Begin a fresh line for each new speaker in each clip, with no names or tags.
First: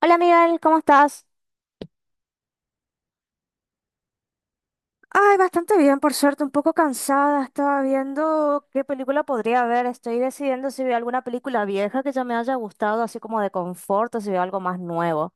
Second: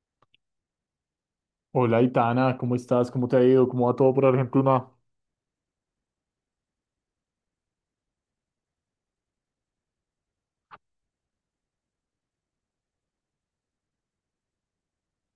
Hola Miguel, ¿cómo estás?
Hola, Itana, ¿cómo estás? ¿Cómo te ha ido? ¿Cómo va todo por Argentina?
Ay, bastante bien, por suerte, un poco cansada. Estaba viendo qué película podría ver. Estoy decidiendo si veo alguna película vieja que ya me haya gustado, así como de confort, o si veo algo más nuevo.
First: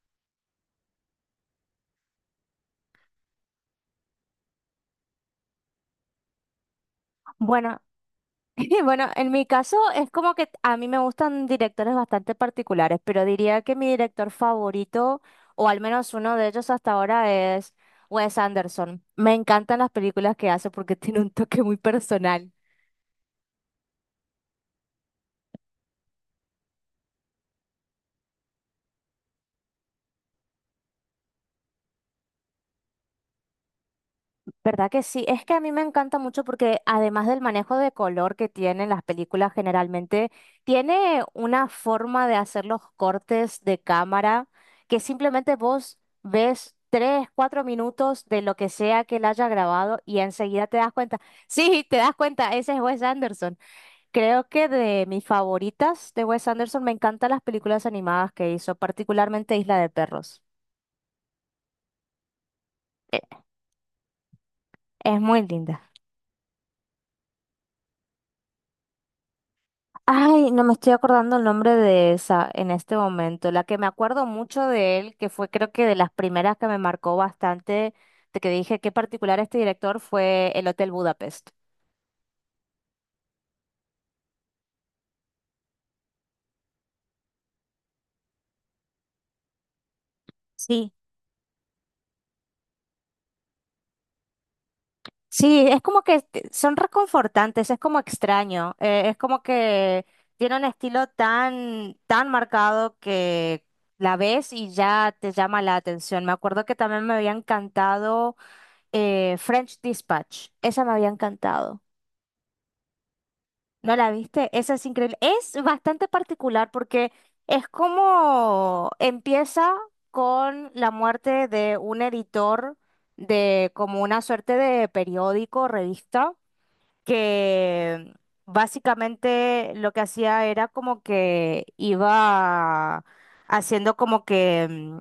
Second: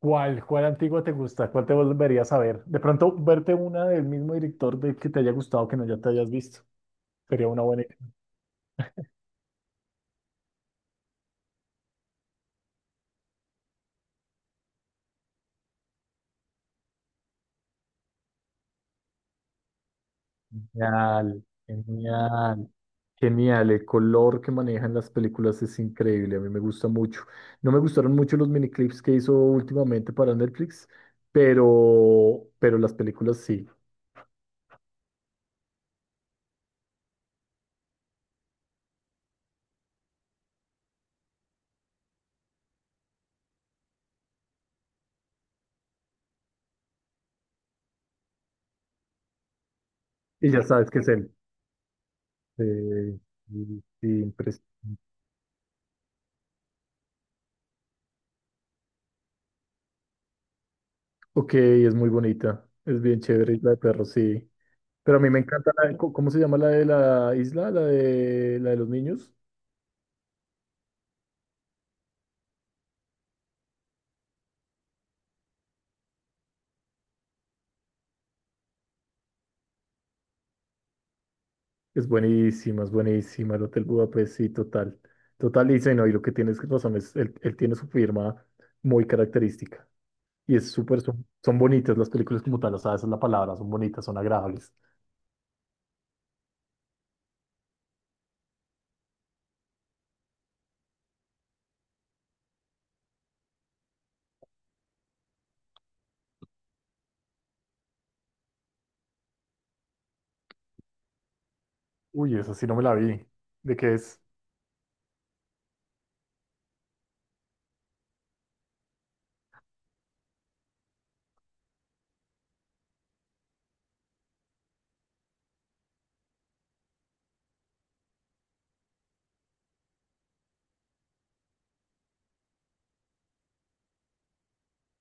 ¿Cuál antigua te gusta? ¿Cuál te volverías a ver? De pronto, verte una del mismo director de que te haya gustado, que no ya te hayas visto. Sería una
Bueno,
buena idea.
y bueno, en mi caso es como que a mí me gustan directores bastante particulares, pero diría que mi director favorito, o al menos uno de ellos hasta ahora, es Wes Anderson. Me encantan las películas que hace porque tiene un
Genial,
toque muy personal.
genial, genial. El color que manejan las películas es increíble. A mí me gusta mucho. No me gustaron mucho los miniclips que hizo últimamente para Netflix, pero las películas sí.
¿Verdad que sí? Es que a mí me encanta mucho porque además del manejo de color que tienen las películas generalmente, tiene una forma de hacer los cortes de cámara que simplemente vos ves 3, 4 minutos de lo que sea que él haya grabado y
Y ya
enseguida te
sabes
das
que es
cuenta.
él.
Sí, te das cuenta,
Sí,
ese es Wes Anderson.
sí, sí,
Creo que
impresionante.
de mis favoritas de Wes Anderson me encantan las películas animadas que hizo, particularmente Isla de Perros.
Ok, es muy bonita. Es bien
E-
chévere Isla de Perros, sí. Pero
Es
a mí me
muy
encanta
linda.
¿cómo se llama la de la isla? La de los niños.
Ay, no me estoy acordando el nombre de esa en este momento. La que me acuerdo mucho de él, que fue creo que de las primeras que me marcó bastante, de que dije qué particular este director, fue El Hotel Budapest.
Es buenísima, es buenísima. El Hotel Budapest, sí, total. Total, y sí, no, y lo que tienes razón es, él tiene su firma muy característica. Y es
Sí,
súper, son bonitas las películas como tal, o sea, esa es la palabra, son bonitas, son agradables.
sí, es como que son reconfortantes, es como extraño, es como que tiene un estilo tan, tan marcado que la ves y ya te llama la atención. Me acuerdo que también me había encantado French Dispatch, esa me había encantado.
Uy, esa sí no me la vi. ¿De qué
¿No la
es?
viste? Esa es increíble. Es bastante particular porque es como empieza con la muerte de un editor de como una suerte de periódico, revista que básicamente lo que hacía era como que iba haciendo como que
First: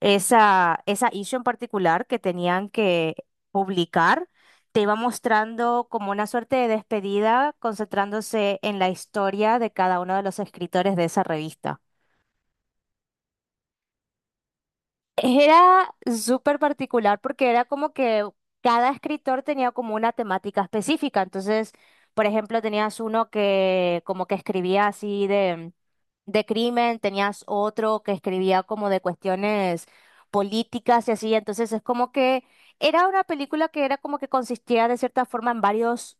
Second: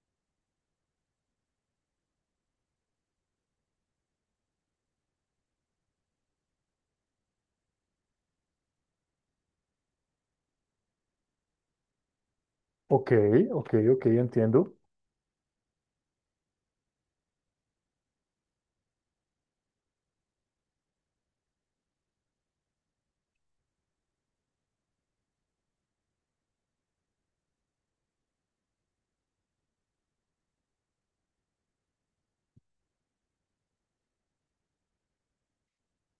esa issue en particular que tenían que publicar, te iba mostrando como una suerte de despedida, concentrándose en la historia de cada uno de los escritores de esa revista.
Ok, ok, ok, entiendo.
Era súper particular porque era como que cada escritor tenía como una temática específica. Entonces, por ejemplo, tenías uno que como que escribía así de crimen, tenías otro que escribía como de cuestiones políticas y así, entonces es como que era una película que era como que consistía de cierta forma en varios,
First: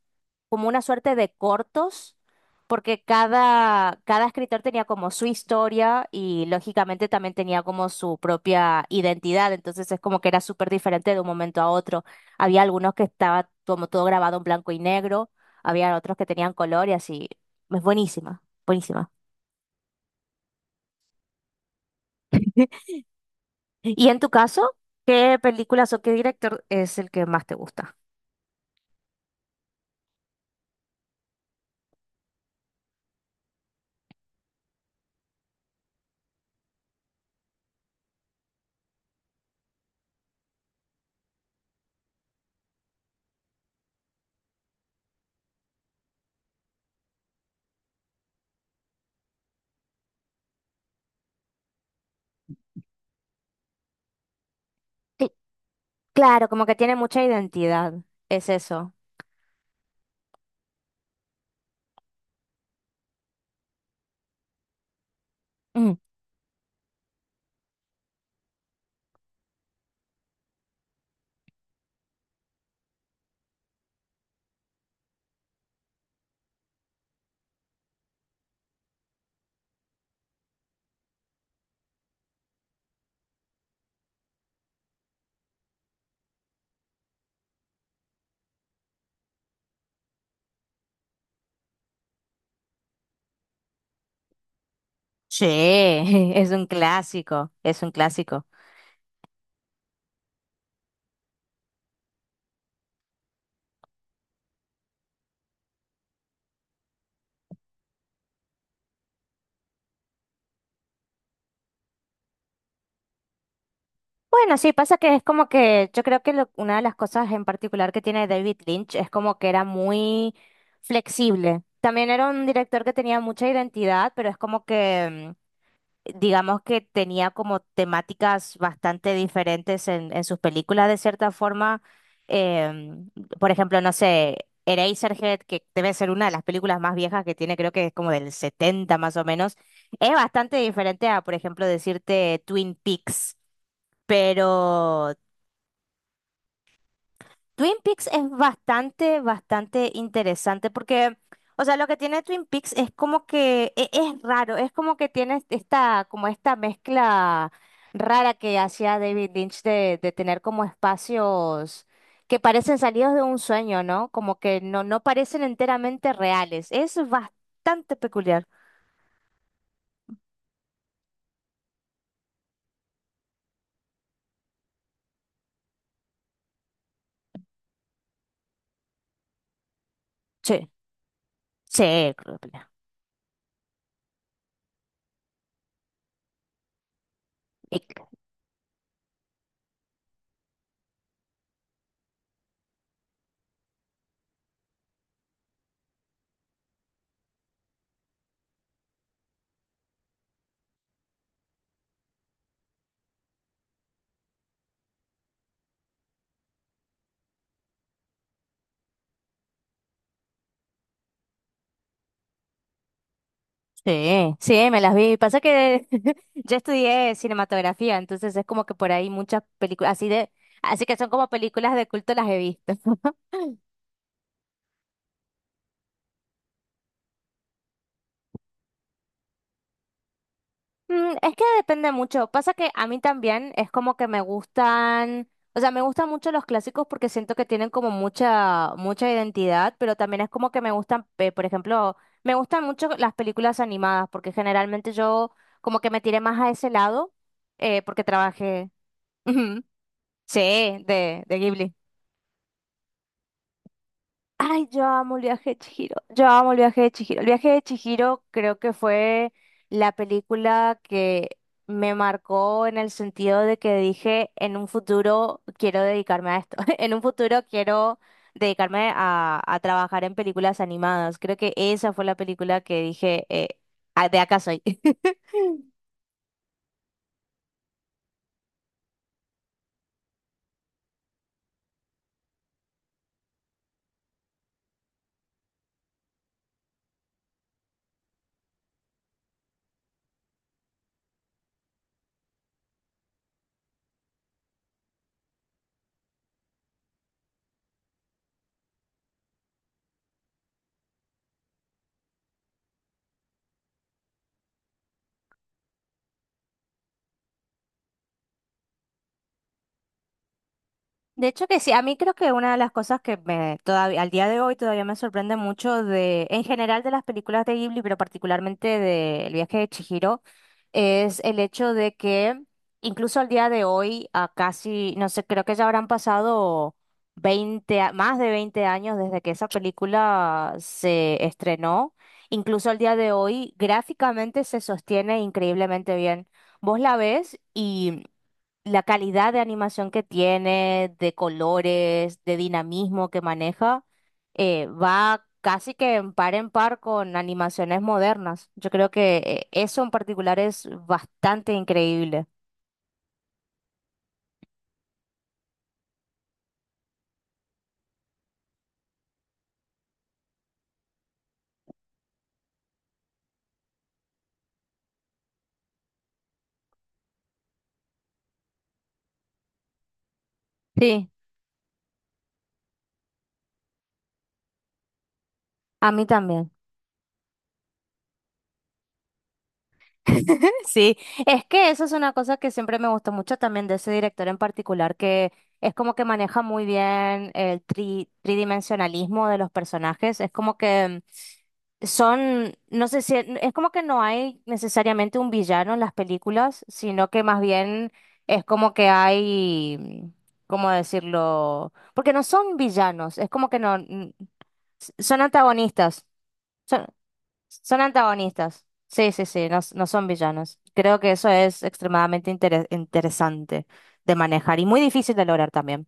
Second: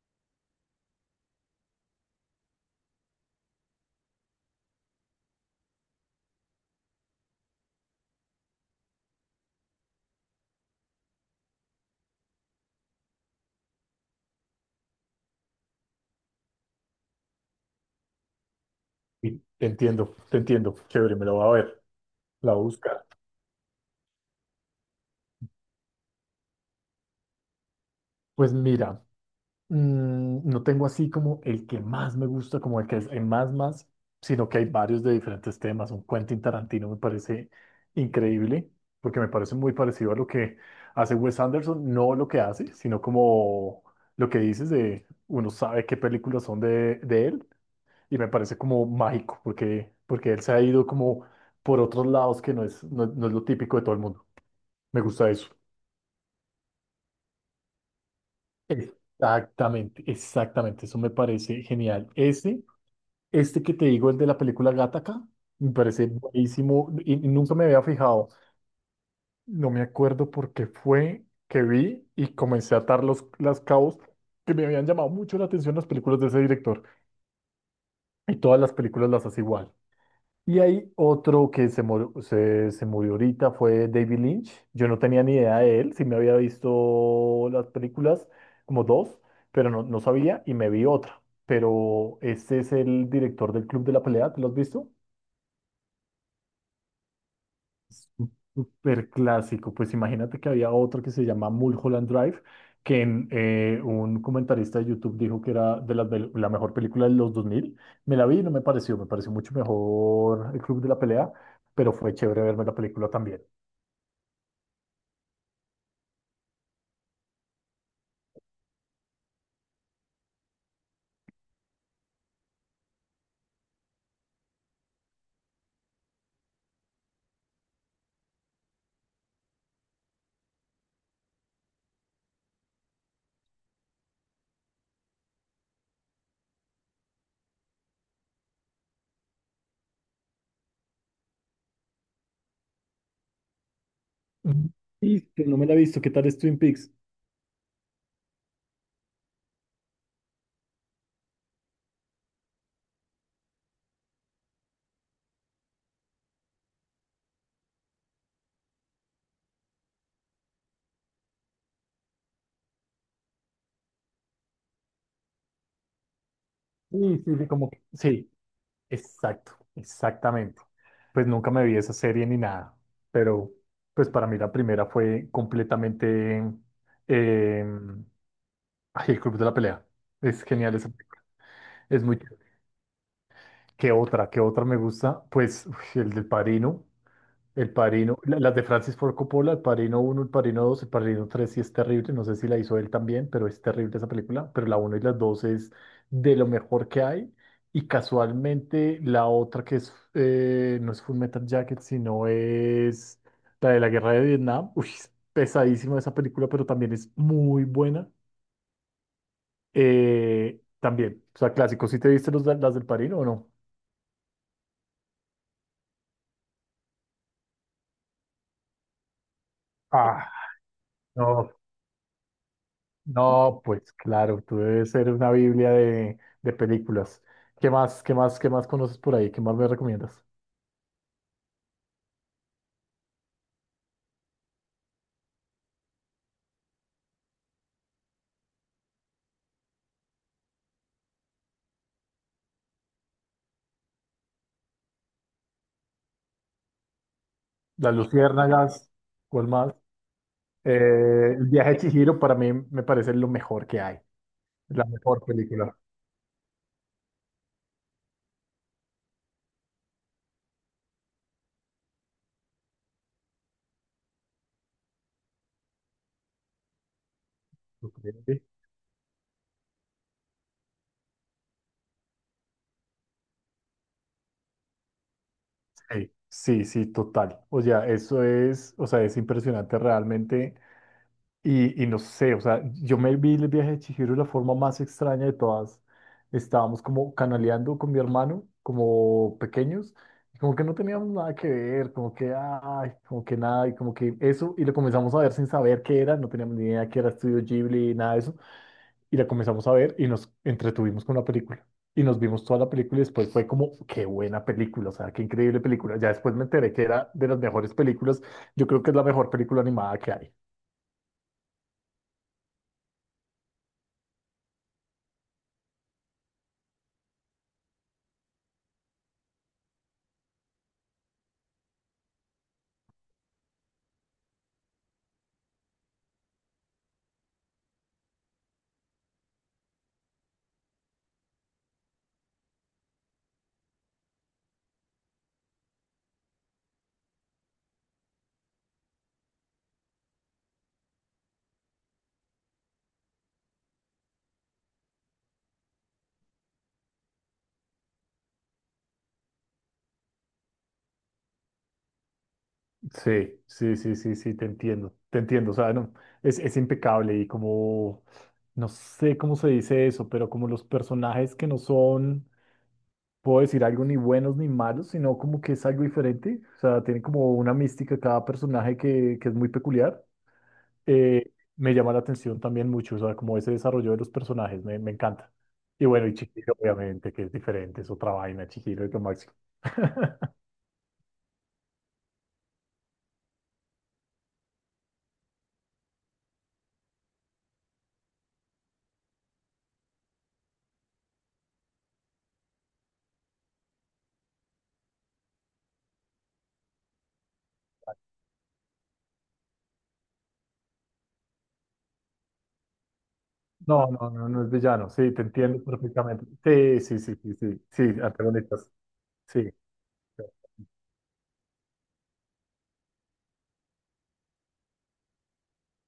como una suerte de cortos, porque cada escritor tenía como su historia y lógicamente también tenía como su propia identidad, entonces es como que era súper diferente de un momento a otro. Había algunos que estaba como todo grabado en blanco y negro, había otros que tenían color y así. Es buenísima, buenísima.
Sí, te entiendo, te entiendo. Chévere, me la voy a ver, la voy a buscar.
Y en tu caso, ¿qué películas o qué director es el que más te gusta?
Pues mira, no tengo así como el que más me gusta, como el que es el más más, sino que hay varios de diferentes temas. Un Quentin Tarantino me parece increíble, porque me parece muy parecido a lo que hace Wes Anderson, no lo que hace, sino como lo que dices de uno sabe qué películas son de él, y me parece como mágico, porque, porque él se ha ido como por otros lados que no es, no, no es lo típico de todo el mundo. Me gusta
Sí,
eso.
claro, como que tiene mucha identidad, es eso.
Exactamente, exactamente, eso me parece genial. Ese. Este que te digo, el de la película Gattaca, me
Mm.
parece buenísimo y nunca me había fijado. No me acuerdo por qué fue que vi y comencé a atar las cabos que me habían llamado mucho la atención las películas de ese director. Y todas las películas las hace igual. Y hay otro que se murió, se murió ahorita, fue David Lynch. Yo no tenía ni idea de él, sí me había visto las películas, como dos, pero no, no sabía y me vi otra. Pero este es el director del Club de la Pelea, ¿te lo has visto?
Sí, es un clásico, es un clásico.
Súper clásico. Pues imagínate que había otro que se llama Mulholland Drive, que un comentarista de YouTube dijo que era la mejor película de los 2000. Me la vi y no me pareció, me pareció mucho mejor El Club de la Pelea, pero fue chévere verme la película también.
Bueno, sí, pasa que es como que yo creo que una de las cosas en particular que tiene David Lynch es como que era muy flexible. También era un director que tenía mucha identidad, pero es como que, digamos que tenía como temáticas bastante diferentes en sus películas de cierta forma. Em, por ejemplo, no sé, Eraserhead, que debe ser una de las películas más viejas que tiene, creo que es como del 70 más o menos, es bastante diferente a, por ejemplo, decirte Twin Peaks. Pero
Mm. ¿Y que no me la he visto, qué tal es Twin Peaks?
Twin Peaks es bastante, bastante interesante porque, o sea, lo que tiene Twin Peaks es como que es, raro, es como que tiene esta, como esta mezcla rara que hacía David Lynch de tener como espacios que parecen salidos de un sueño, ¿no? Como que no, no parecen enteramente reales. Es
Sí, sí, sí,
bastante
sí,
peculiar.
exacto, exactamente. Pues nunca me vi esa serie ni nada, pero pues para mí la primera fue completamente... em, ay, el Club de la Pelea. Es
Sí,
genial esa película. Es
sí,
muy chévere.
creo que
¿Qué otra? ¿Qué otra me gusta? Pues uf, el del Padrino. El
no.
Padrino. Las de Francis Ford Coppola. El Padrino uno, el Padrino dos, el Padrino tres sí es terrible. No sé si la hizo él también, pero es terrible esa película. Pero la uno y la 2 es de lo mejor que hay. Y casualmente la otra que es... no es Full Metal Jacket, sino es la de la Guerra de Vietnam. Uy, es pesadísima esa película, pero también es muy buena. También, o sea, clásicos. ¿Sí te viste las del Padrino o no?
Sí, sí, me las vi. Pasa que yo estudié cinematografía, entonces es como que por ahí muchas películas,
Ah,
así que son como
no,
películas de culto las he visto.
no, pues claro, tú debes ser una biblia de películas. ¿Qué más, qué más, qué más conoces por ahí? ¿Qué más me recomiendas?
Mm, es que depende mucho. Pasa que a mí también es como que me gustan, o sea, me gustan mucho los clásicos porque siento que tienen como mucha, mucha identidad, pero también es como que me gustan, por ejemplo, me gustan mucho las películas animadas porque generalmente yo como que me tiré más a ese lado
Las
porque trabajé,
Luciérnagas, ¿cuál
Ujú.
más?
Sí, de, de
El viaje
Ghibli.
de Chihiro para mí me parece lo mejor que hay,
Ay,
la
yo amo el
mejor
viaje de
película.
Chihiro. Yo amo el viaje de Chihiro. El viaje de Chihiro creo que fue la película que me marcó en el sentido de que dije, en un futuro quiero dedicarme a esto. En un futuro quiero
Ok.
dedicarme a trabajar en películas animadas. Creo que esa fue la película que dije, "Ah, de acá soy.
Sí, sí, sí, total. O sea, eso es, o sea, es impresionante realmente. Y no sé, o sea, yo me vi el viaje de Chihiro de la forma más extraña de todas. Estábamos como canaleando con mi hermano, como pequeños, y como que no teníamos nada que ver, como que ay, como que nada, y como que eso, y la comenzamos a ver sin saber qué era, no teníamos ni idea que era Estudio Ghibli, nada de eso, y la comenzamos a ver y nos entretuvimos con la película. Y nos vimos toda la película y después fue como, qué buena película, o sea, qué increíble película. Ya después me enteré que era de las mejores películas, yo creo que es la mejor película animada que hay.
De hecho que sí, a mí creo que una de las cosas que me todavía al día de hoy todavía me sorprende mucho de en general de las películas de Ghibli, pero particularmente de El viaje de Chihiro, es el hecho de que incluso al día de hoy, a casi, no sé, creo que ya habrán pasado más de 20 años desde que esa película se estrenó, incluso al día de hoy gráficamente se sostiene increíblemente bien. Vos la ves y la calidad de animación que tiene, de colores, de dinamismo que maneja, va casi que en par con animaciones modernas. Yo creo que eso en particular es bastante increíble.
Sí, sí, sí, sí, sí, te entiendo, o sea, no, es impecable y como, no sé cómo se dice eso, pero como los personajes que no son, puedo decir algo ni buenos ni malos, sino como que es algo diferente, o sea, tiene como una mística cada personaje que es muy peculiar,
Sí,
me llama la atención también mucho, o sea, como ese desarrollo de los personajes, me encanta. Y
a mí
bueno, y
también.
Chihiro, obviamente, que es diferente, es otra vaina, Chihiro es lo máximo.
Sí, es que eso es una cosa que siempre me gustó mucho también de ese director en particular, que es como que maneja muy bien el tridimensionalismo de los personajes, es como que son, no sé si, es como que no hay necesariamente un villano en las películas, sino que más bien es como que hay, ¿cómo decirlo? Porque no son villanos, es como que no,
No, no, no, no es villano. Sí,
son
te entiendo
antagonistas,
perfectamente. Sí,
son,
sí, sí, sí, sí,
son
sí,
antagonistas.
antagonistas.
Sí, sí,
Sí.
sí, no, no son
Sí.
villanos. Creo que eso es extremadamente interesante de manejar y muy difícil de lograr también.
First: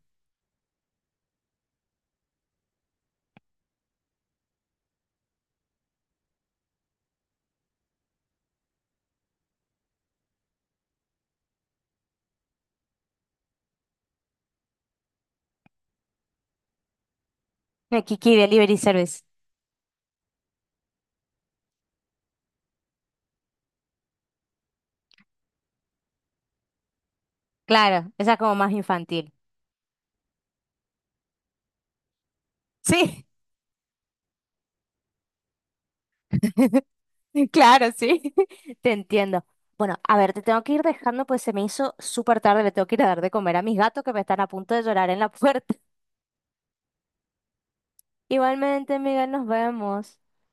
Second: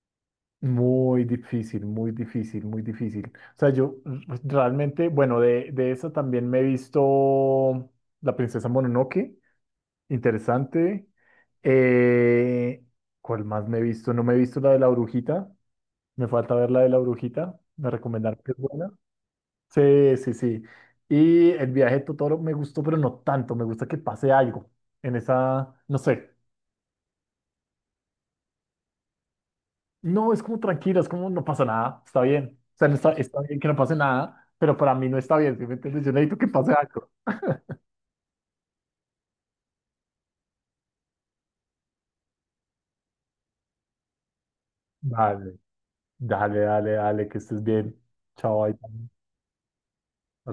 Muy difícil, muy difícil, muy difícil. O sea, yo realmente, bueno, de eso también me he visto La Princesa Mononoke, interesante. Eh, ¿Cuál más me he visto? No me he visto la de la brujita. Me falta ver la de la brujita. Me
Kiki
recomendaron que es
Delivery
buena.
Service.
Sí, sí, sí. Y el viaje de Totoro me gustó, pero no tanto. Me gusta que pase algo en esa, no sé.
Claro, esa es como más infantil.
No, es como tranquilo, es como no pasa nada, está bien. O sea, no está,
Sí.
está bien que no pase nada, pero para mí no está bien. ¿Sí me entiendes? Yo necesito que pase algo.
Claro, sí, te entiendo. Bueno, a ver, te tengo que ir dejando, pues se me hizo súper tarde, le tengo que ir a dar de comer a mis gatos que me están a punto de llorar en la
Dale,
puerta.
dale, dale, dale, que estés bien. Chao, ahí.
Igualmente, Miguel, nos vemos.